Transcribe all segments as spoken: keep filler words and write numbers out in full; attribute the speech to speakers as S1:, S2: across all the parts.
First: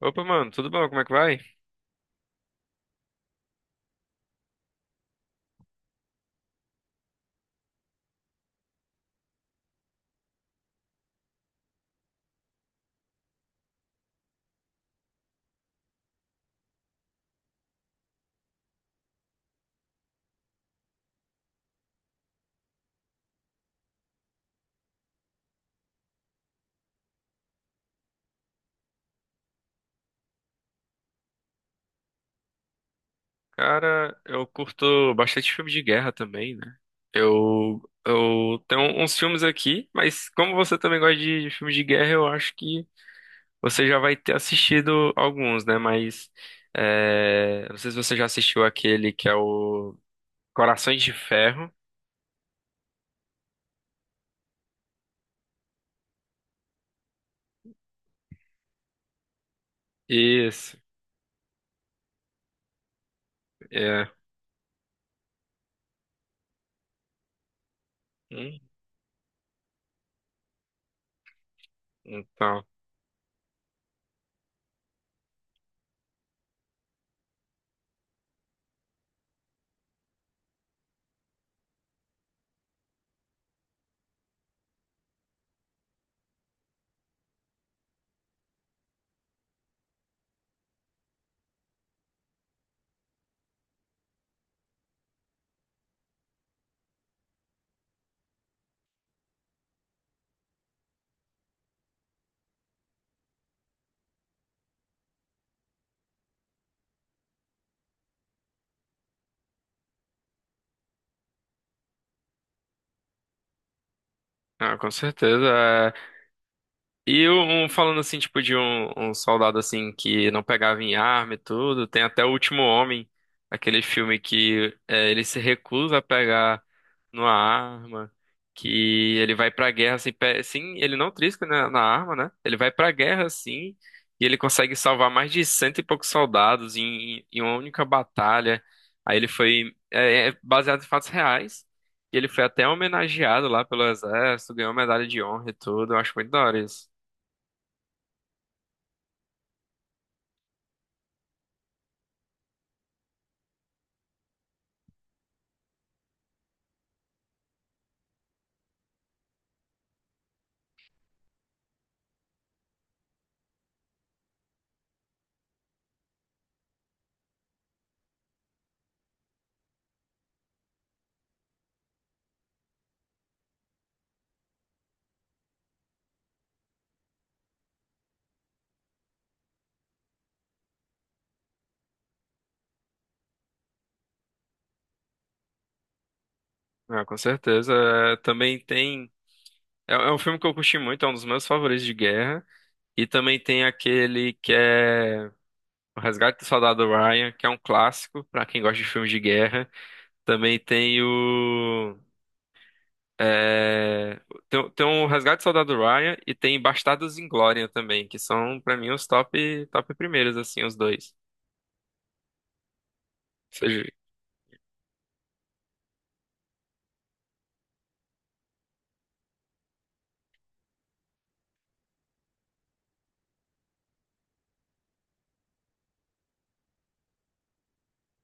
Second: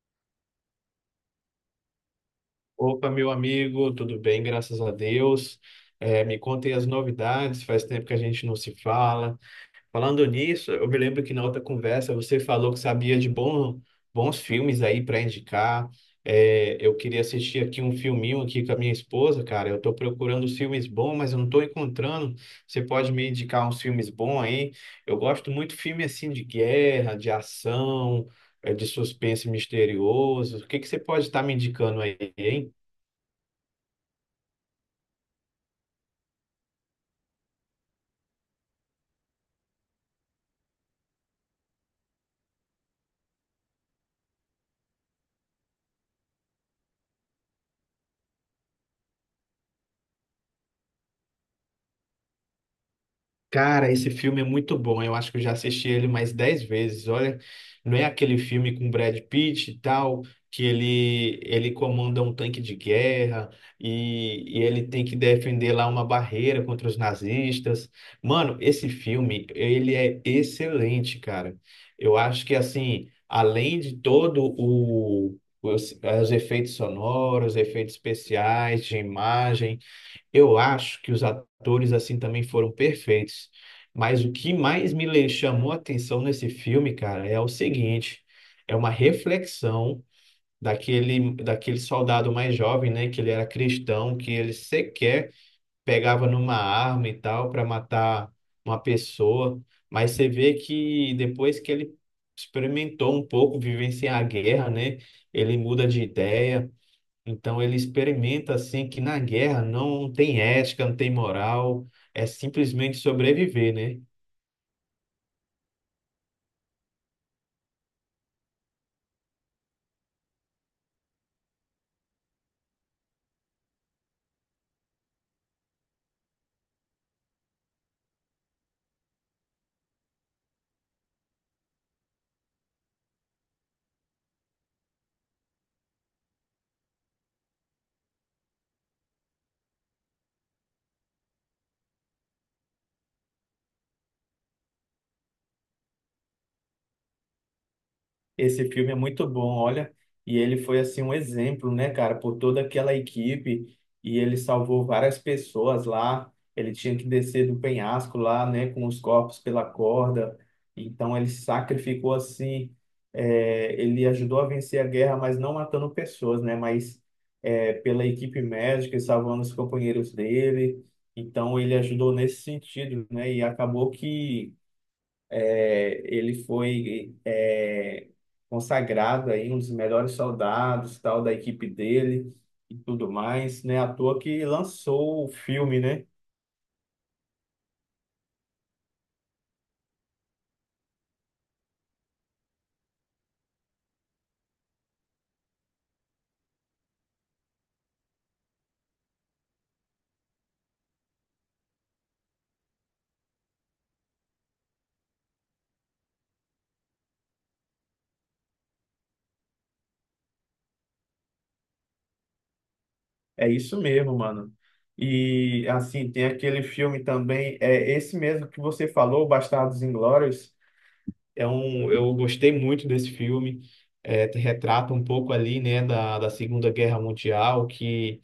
S1: Opa, mano, tudo bom? Como é que vai?
S2: Opa, meu amigo, tudo bem? Graças a Deus. É, me contem as novidades, faz tempo que a gente não se fala. Falando nisso, eu me lembro que na outra conversa você falou que sabia de bom, bons filmes aí para indicar. É, eu queria assistir aqui um filminho aqui com a minha esposa, cara. Eu estou procurando os filmes bons, mas eu não estou encontrando. Você pode me indicar uns filmes bons aí? Eu gosto muito de filme assim de guerra, de ação, é, de suspense misterioso. O que que você pode estar me indicando aí, hein?
S1: Cara, eu curto bastante filme de guerra também, né? Eu, eu tenho uns filmes aqui, mas como você também gosta de, de filmes de guerra, eu acho que você já vai ter assistido alguns, né? Mas é, não sei se você já assistiu aquele que é o Corações de Ferro.
S2: Cara, esse filme é muito bom. Eu acho que eu já assisti ele mais dez vezes. Olha, não é aquele filme com Brad Pitt e tal, que
S1: Isso,
S2: ele, ele comanda um tanque de guerra
S1: é.
S2: e, e ele tem que defender lá uma barreira contra os nazistas. Mano,
S1: Hum,
S2: esse filme, ele é excelente, cara. Eu acho que,
S1: Então,
S2: assim, além de todo o... Os, os efeitos sonoros, efeitos especiais, de imagem, eu acho que os atores assim também foram perfeitos. Mas o que mais me le- chamou a atenção nesse filme, cara, é o seguinte, é uma reflexão daquele daquele soldado mais jovem, né, que ele era cristão, que ele sequer pegava numa arma e tal para matar uma pessoa, mas você vê que depois que ele experimentou um pouco vivenciar a guerra, né, ele muda de ideia. Então ele experimenta assim que na guerra não tem ética, não tem moral, é simplesmente sobreviver, né?
S1: ah, com certeza. E um, falando assim, tipo, de um, um soldado assim que não pegava em arma e tudo, tem até O Último Homem, aquele filme que é, ele se recusa a pegar numa arma, que ele vai pra guerra assim, pe- sim, ele não trisca na, na arma, né? Ele vai pra guerra assim, e ele consegue salvar mais de cento e poucos soldados em, em uma única batalha. Aí ele foi é, é baseado em fatos reais. E ele foi até homenageado lá pelo exército, ganhou medalha de honra e tudo. Eu acho muito da hora isso.
S2: Esse filme é muito bom, olha. E ele foi assim um exemplo, né, cara, por toda aquela equipe. E ele salvou várias pessoas lá. Ele tinha que descer do penhasco lá, né, com os corpos pela corda. Então ele sacrificou assim. Eh, ele ajudou a vencer a guerra, mas não matando pessoas, né, mas eh, pela equipe médica e salvando os companheiros dele. Então ele ajudou nesse sentido, né? E acabou que é, ele foi é, consagrado aí um dos melhores soldados, tal da equipe dele e tudo mais, né? À toa que lançou o filme, né?
S1: Ah, com certeza. É, também tem. É, é um filme que eu curti muito, é um dos meus favoritos de guerra. E também tem aquele que é O Resgate do Soldado Ryan, que é um clássico pra quem gosta de filmes de guerra. Também tem o, é, tem, tem o Resgate do Soldado Ryan e tem Bastardos Inglória também, que são pra mim os top, top primeiros, assim, os dois.
S2: É
S1: Ou
S2: isso
S1: seja,
S2: mesmo, mano. E assim, tem aquele filme também, é esse mesmo que você falou, Bastardos Inglórios. É um, eu gostei muito desse filme. É, te retrata um pouco ali, né, da, da Segunda Guerra Mundial, que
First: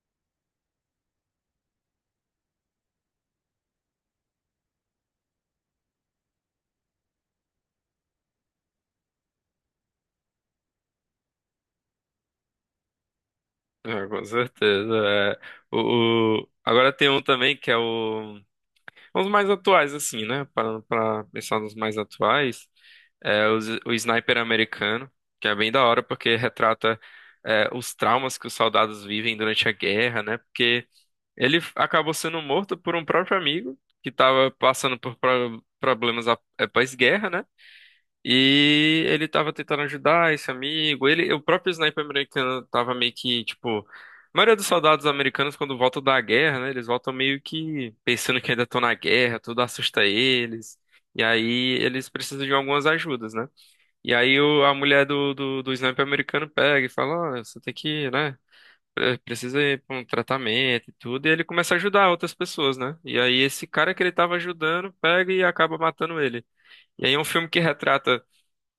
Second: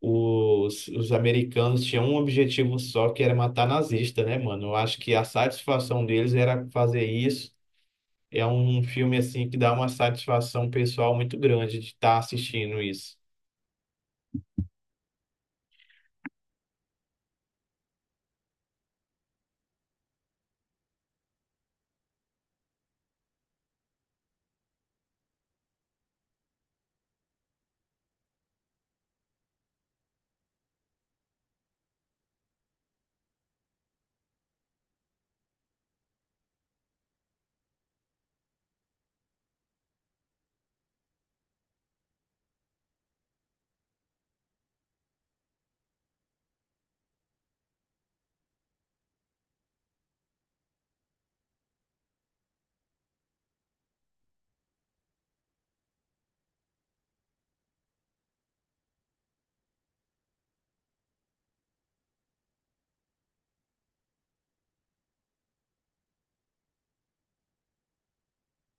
S2: os, os americanos tinham um objetivo só, que era matar nazista, né, mano? Eu acho que a satisfação deles era fazer isso. É um filme, assim, que dá uma satisfação pessoal muito grande de estar assistindo isso.
S1: é, com certeza. É. O, o- Agora tem um também que é o. Os mais atuais, assim, né? Para, para pensar nos mais atuais, é os- o, Sniper americano, que é bem da hora porque retrata é, os traumas que os soldados vivem durante a guerra, né? Porque ele f- acabou sendo morto por um próprio amigo que estava passando por pro- problemas após guerra, né? E ele tava tentando ajudar esse amigo. Ele, o próprio sniper americano tava meio que, tipo, a maioria dos soldados americanos, quando voltam da guerra, né? Eles voltam meio que pensando que ainda estão na guerra, tudo assusta eles. E aí eles precisam de algumas ajudas, né? E aí o- a mulher do, do, do sniper americano pega e fala: Ó, você tem que, né? pre- Precisa ir pra um tratamento e tudo. E ele começa a ajudar outras pessoas, né? E aí esse cara que ele tava ajudando pega e acaba matando ele. E aí é um filme que retrata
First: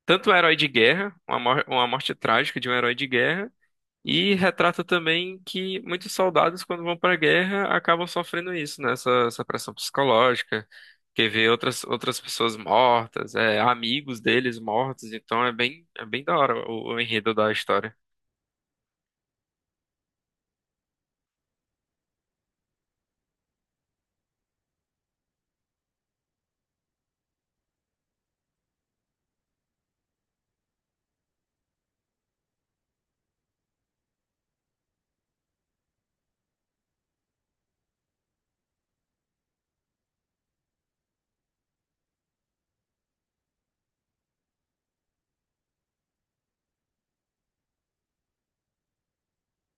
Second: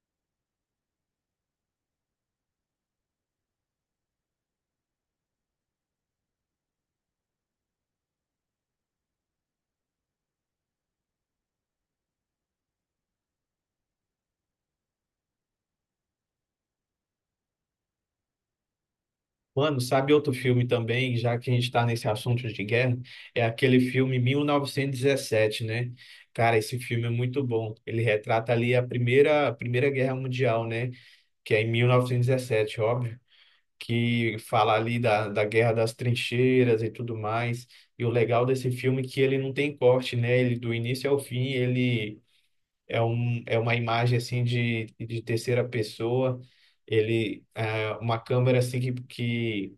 S1: tanto o herói de guerra, uma, mor- uma morte trágica de um herói de guerra, e retrata também que muitos soldados, quando vão para a guerra, acabam sofrendo isso, né? Essa, essa pressão psicológica, que vê outras, outras pessoas mortas, é, amigos deles mortos, então é bem, é bem da hora o, o enredo da história.
S2: Mano, sabe outro filme também, já que a gente está nesse assunto de guerra? É aquele filme mil novecentos e dezessete, né? Cara, esse filme é muito bom. Ele retrata ali a primeira, a Primeira Guerra Mundial, né? Que é em mil novecentos e dezessete, óbvio. Que fala ali da, da guerra das trincheiras e tudo mais. E o legal desse filme é que ele não tem corte, né? Ele do início ao fim, ele é um, é uma imagem assim de, de terceira pessoa. Ele é uma câmera assim que, que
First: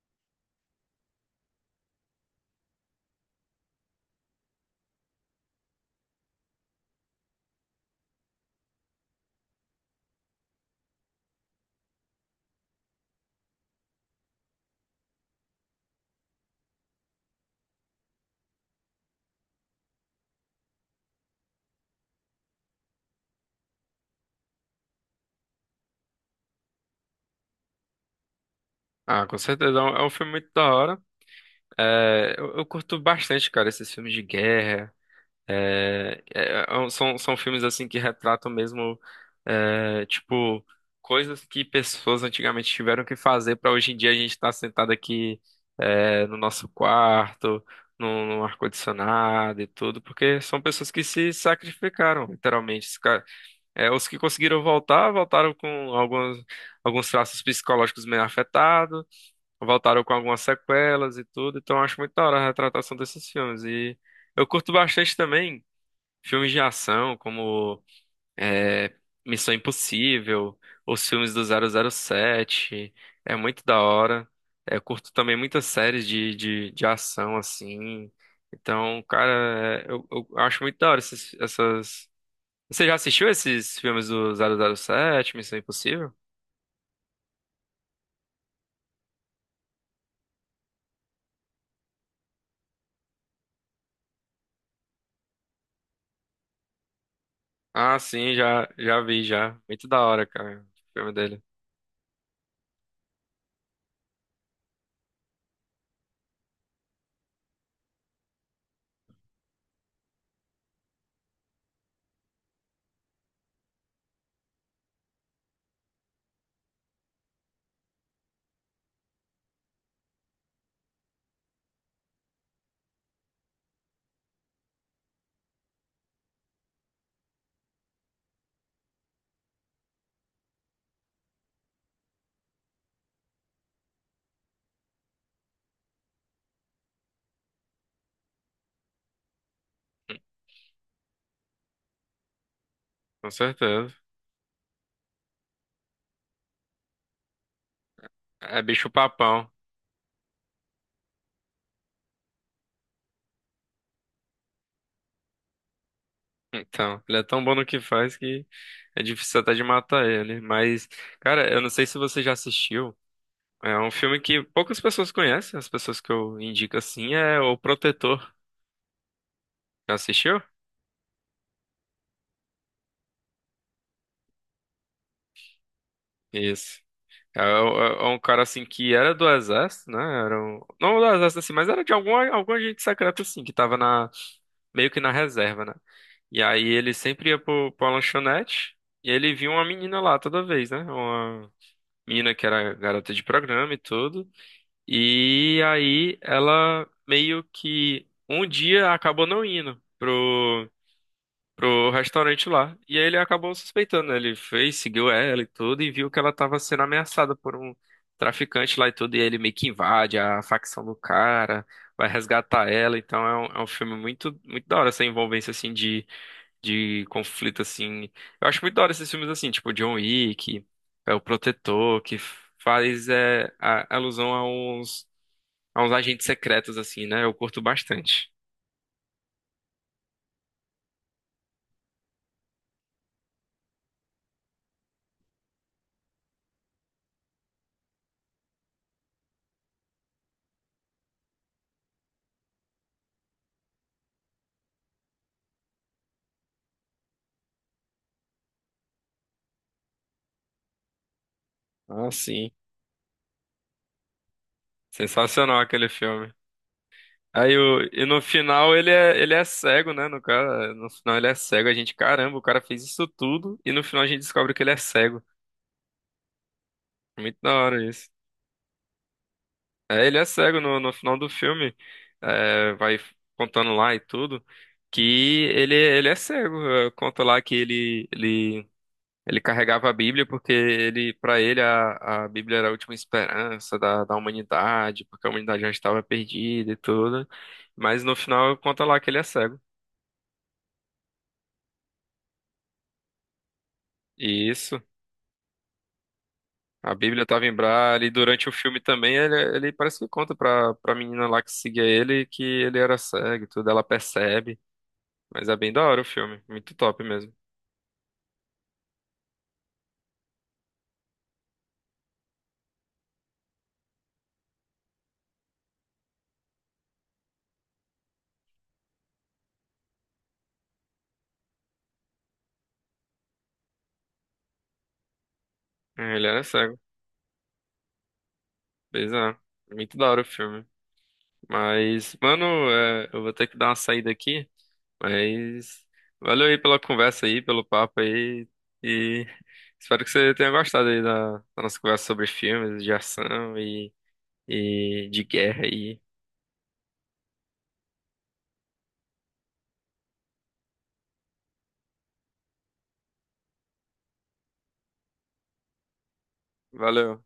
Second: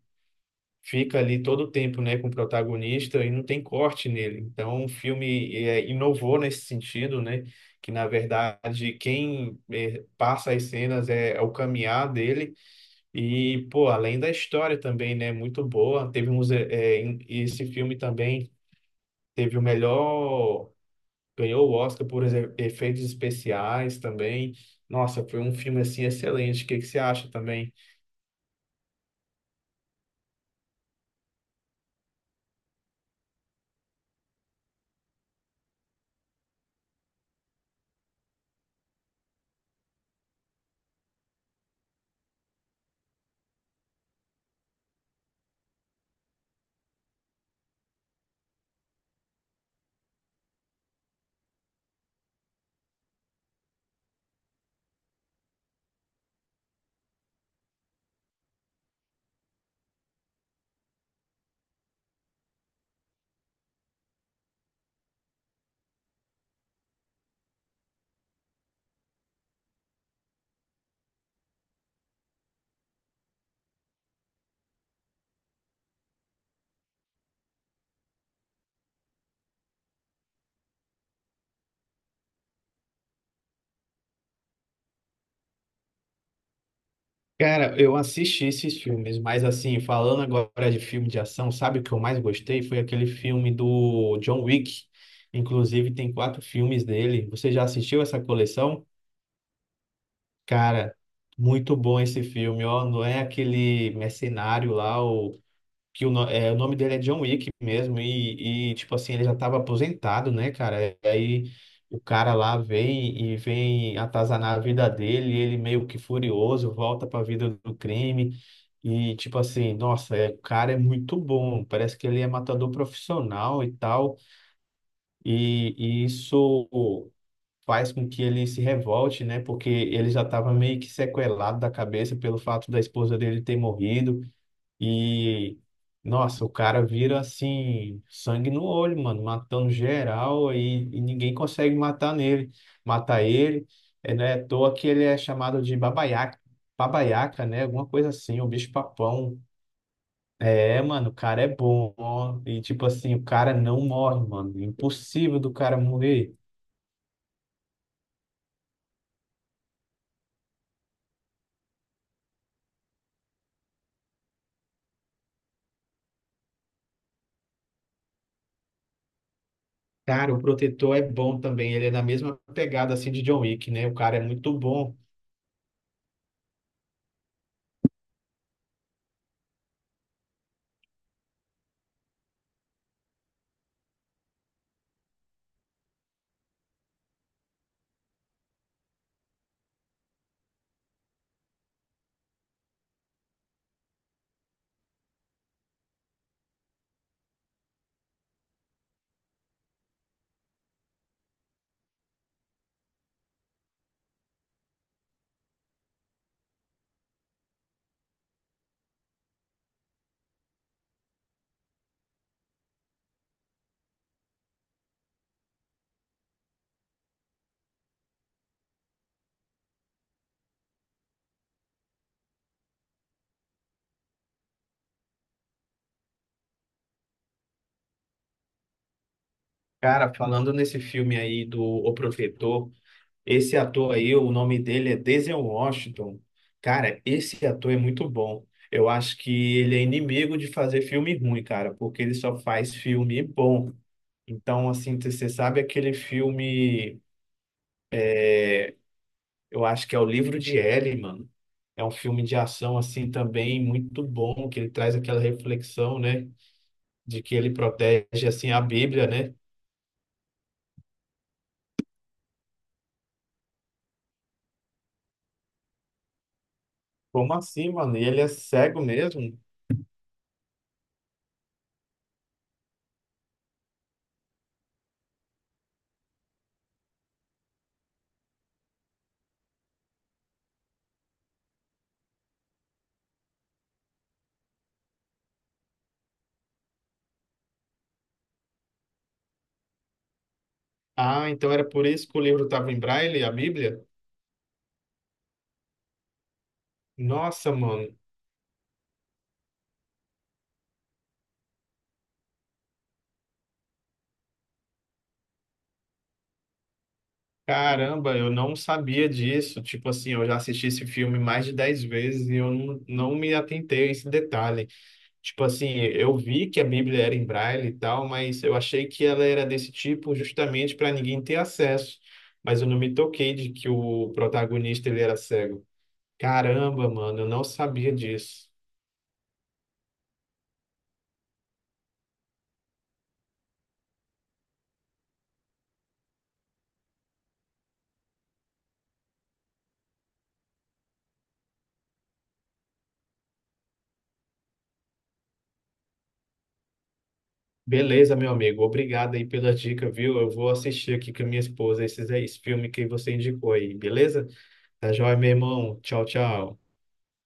S2: fica ali todo o tempo, né, com o protagonista e não tem corte nele. Então, o filme é, inovou nesse sentido, né? Que na verdade quem eh, passa as cenas é é o caminhar dele e, pô, além da história também, né? Muito boa. Teve uns, eh, eh, em- esse filme também teve o melhor. Ganhou o Oscar por exe- efeitos especiais também. Nossa, foi um filme assim excelente. O que que você acha também?
S1: Ah, com certeza, é um, é um filme muito da hora. É, eu, eu curto bastante, cara, esses filmes de guerra. É, é, é um- são, são filmes assim que retratam mesmo é, tipo coisas que pessoas antigamente tiveram que fazer para hoje em dia a gente estar sentado aqui é, no nosso quarto, no, no ar-condicionado e tudo, porque são pessoas que se sacrificaram, literalmente. Os, ca- é, os que conseguiram voltar, voltaram com alguns, alguns traços psicológicos meio afetados, voltaram com algumas sequelas e tudo, então eu acho muito da hora a retratação desses filmes. E eu curto bastante também. Filmes de ação como é, Missão Impossível, os filmes do zero zero sete, é muito da hora. É, eu curto também muitas séries de, de, de ação, assim. Então, cara, é, eu, eu acho muito da hora esses, essas... Você já assistiu esses filmes do zero zero sete, Missão Impossível?
S2: Cara, eu assisti esses filmes, mas assim, falando agora de filme de ação, sabe o que eu mais gostei? Foi aquele filme do John Wick. Inclusive, tem quatro filmes dele. Você já
S1: Ah,
S2: assistiu essa
S1: sim, já,
S2: coleção?
S1: já vi, já. Muito da hora, cara, o
S2: Cara,
S1: filme dele.
S2: muito bom esse filme, ó. Não é aquele mercenário lá, o que o, no- é, o nome dele é John Wick mesmo, e, e, tipo assim, ele já estava aposentado, né, cara? E aí o cara lá vem e vem atazanar a vida dele, e ele meio que furioso, volta para a vida do crime. E tipo assim, nossa, é, o cara é muito bom. Parece que ele é matador profissional e tal. E, e isso faz com que ele se revolte, né? Porque ele já estava meio que sequelado da cabeça pelo fato da esposa dele ter morrido. E, nossa, o cara vira assim, sangue no olho, mano, matando geral e, e ninguém consegue matar nele, matar
S1: Com
S2: ele.
S1: certeza.
S2: É, não é à toa que ele é chamado de babaiaca, babaiaca, né? Alguma coisa assim, o
S1: É
S2: bicho
S1: bicho
S2: papão.
S1: papão.
S2: É, mano, o cara é bom. Ó. E tipo assim, o cara não morre, mano. Impossível do cara morrer.
S1: Então, ele é tão bom no que faz que é difícil até de matar ele. Mas, cara, eu não sei se você já assistiu. É um filme que poucas pessoas conhecem. As pessoas que eu indico assim é O Protetor. Já
S2: Cara, o
S1: assistiu?
S2: Protetor é bom também. Ele é na mesma pegada assim de John Wick, né? O cara é muito bom.
S1: Isso. É, o- é um cara assim que era do exército, né? Era um... Não do exército assim, mas era de algum, algum agente secreto assim, que tava na... meio que na reserva, né? E aí ele sempre ia pro, pra lanchonete e ele via uma menina lá toda vez, né? Uma menina que era garota de programa e tudo. E aí ela meio que um dia acabou não indo pro, pro restaurante lá. E aí ele acabou suspeitando, né? Ele foi, seguiu ela e tudo, e viu que ela tava sendo ameaçada por um traficante lá e tudo. E aí ele meio que invade a facção do cara, vai resgatar ela. Então é um, é um filme muito, muito da hora essa envolvência assim de, de conflito assim. Eu acho muito da hora esses filmes assim, tipo John Wick, é o Protetor, que faz é, a- alusão a uns a uns agentes secretos, assim, né? Eu curto bastante.
S2: Cara, falando nesse filme aí do O Protetor, esse ator aí, o nome dele é Denzel Washington. Cara, esse ator é muito bom. Eu acho que ele é inimigo de fazer filme ruim, cara, porque ele só faz filme bom. Então, assim, você sabe aquele filme, eu acho que é O Livro de Ellie, mano. É um
S1: Ah,
S2: filme de
S1: sim.
S2: ação assim também muito bom, que ele traz aquela
S1: Sensacional aquele
S2: reflexão, né?
S1: filme.
S2: De que ele
S1: Aí o, e no
S2: protege assim a
S1: final ele
S2: Bíblia,
S1: é, ele
S2: né?
S1: é cego, né? No cara, no final ele é cego. A gente, caramba, o cara fez isso tudo e no final a gente descobre que ele é cego.
S2: Como
S1: Muito da
S2: assim,
S1: hora
S2: mano? E
S1: isso.
S2: ele é cego mesmo?
S1: É, ele é cego no, no final do filme. É, vai contando lá e tudo. Que ele, ele é cego. É, conta lá que ele, ele ele carregava a Bíblia porque ele, para ele, a, a Bíblia era a última esperança da, da humanidade, porque a humanidade já estava perdida e tudo. Mas no final conta lá que ele é cego.
S2: Ah, então era por isso que o livro estava em braille, a Bíblia?
S1: E isso, a Bíblia estava em
S2: Nossa, mano.
S1: Braille, e durante o filme também ele, ele parece que conta pra, pra menina lá que seguia ele que ele era cego e tudo, ela percebe. Mas é bem da hora o filme, muito top mesmo.
S2: Caramba, eu não sabia disso. Tipo assim, eu já assisti esse filme mais de dez vezes e eu não, não me atentei a esse detalhe. Tipo assim, eu vi que a Bíblia era em braille e tal, mas eu achei que ela era desse tipo justamente para ninguém ter acesso. Mas eu não me toquei de que o protagonista ele era cego.
S1: É, ele era cego,
S2: Caramba, mano, eu não sabia disso.
S1: bizarro. Muito da hora o filme. Mas, mano, é, eu vou ter que dar uma saída aqui. Mas valeu aí pela conversa aí, pelo papo aí. E espero que você tenha gostado aí da, da nossa conversa sobre filmes de ação e, e de guerra aí.
S2: Beleza, meu amigo. Obrigado aí pela dica, viu? Eu vou assistir aqui com a minha esposa esses, esse filme que você indicou aí, beleza? Tá joia, meu irmão. Tchau, tchau.
S1: Valeu.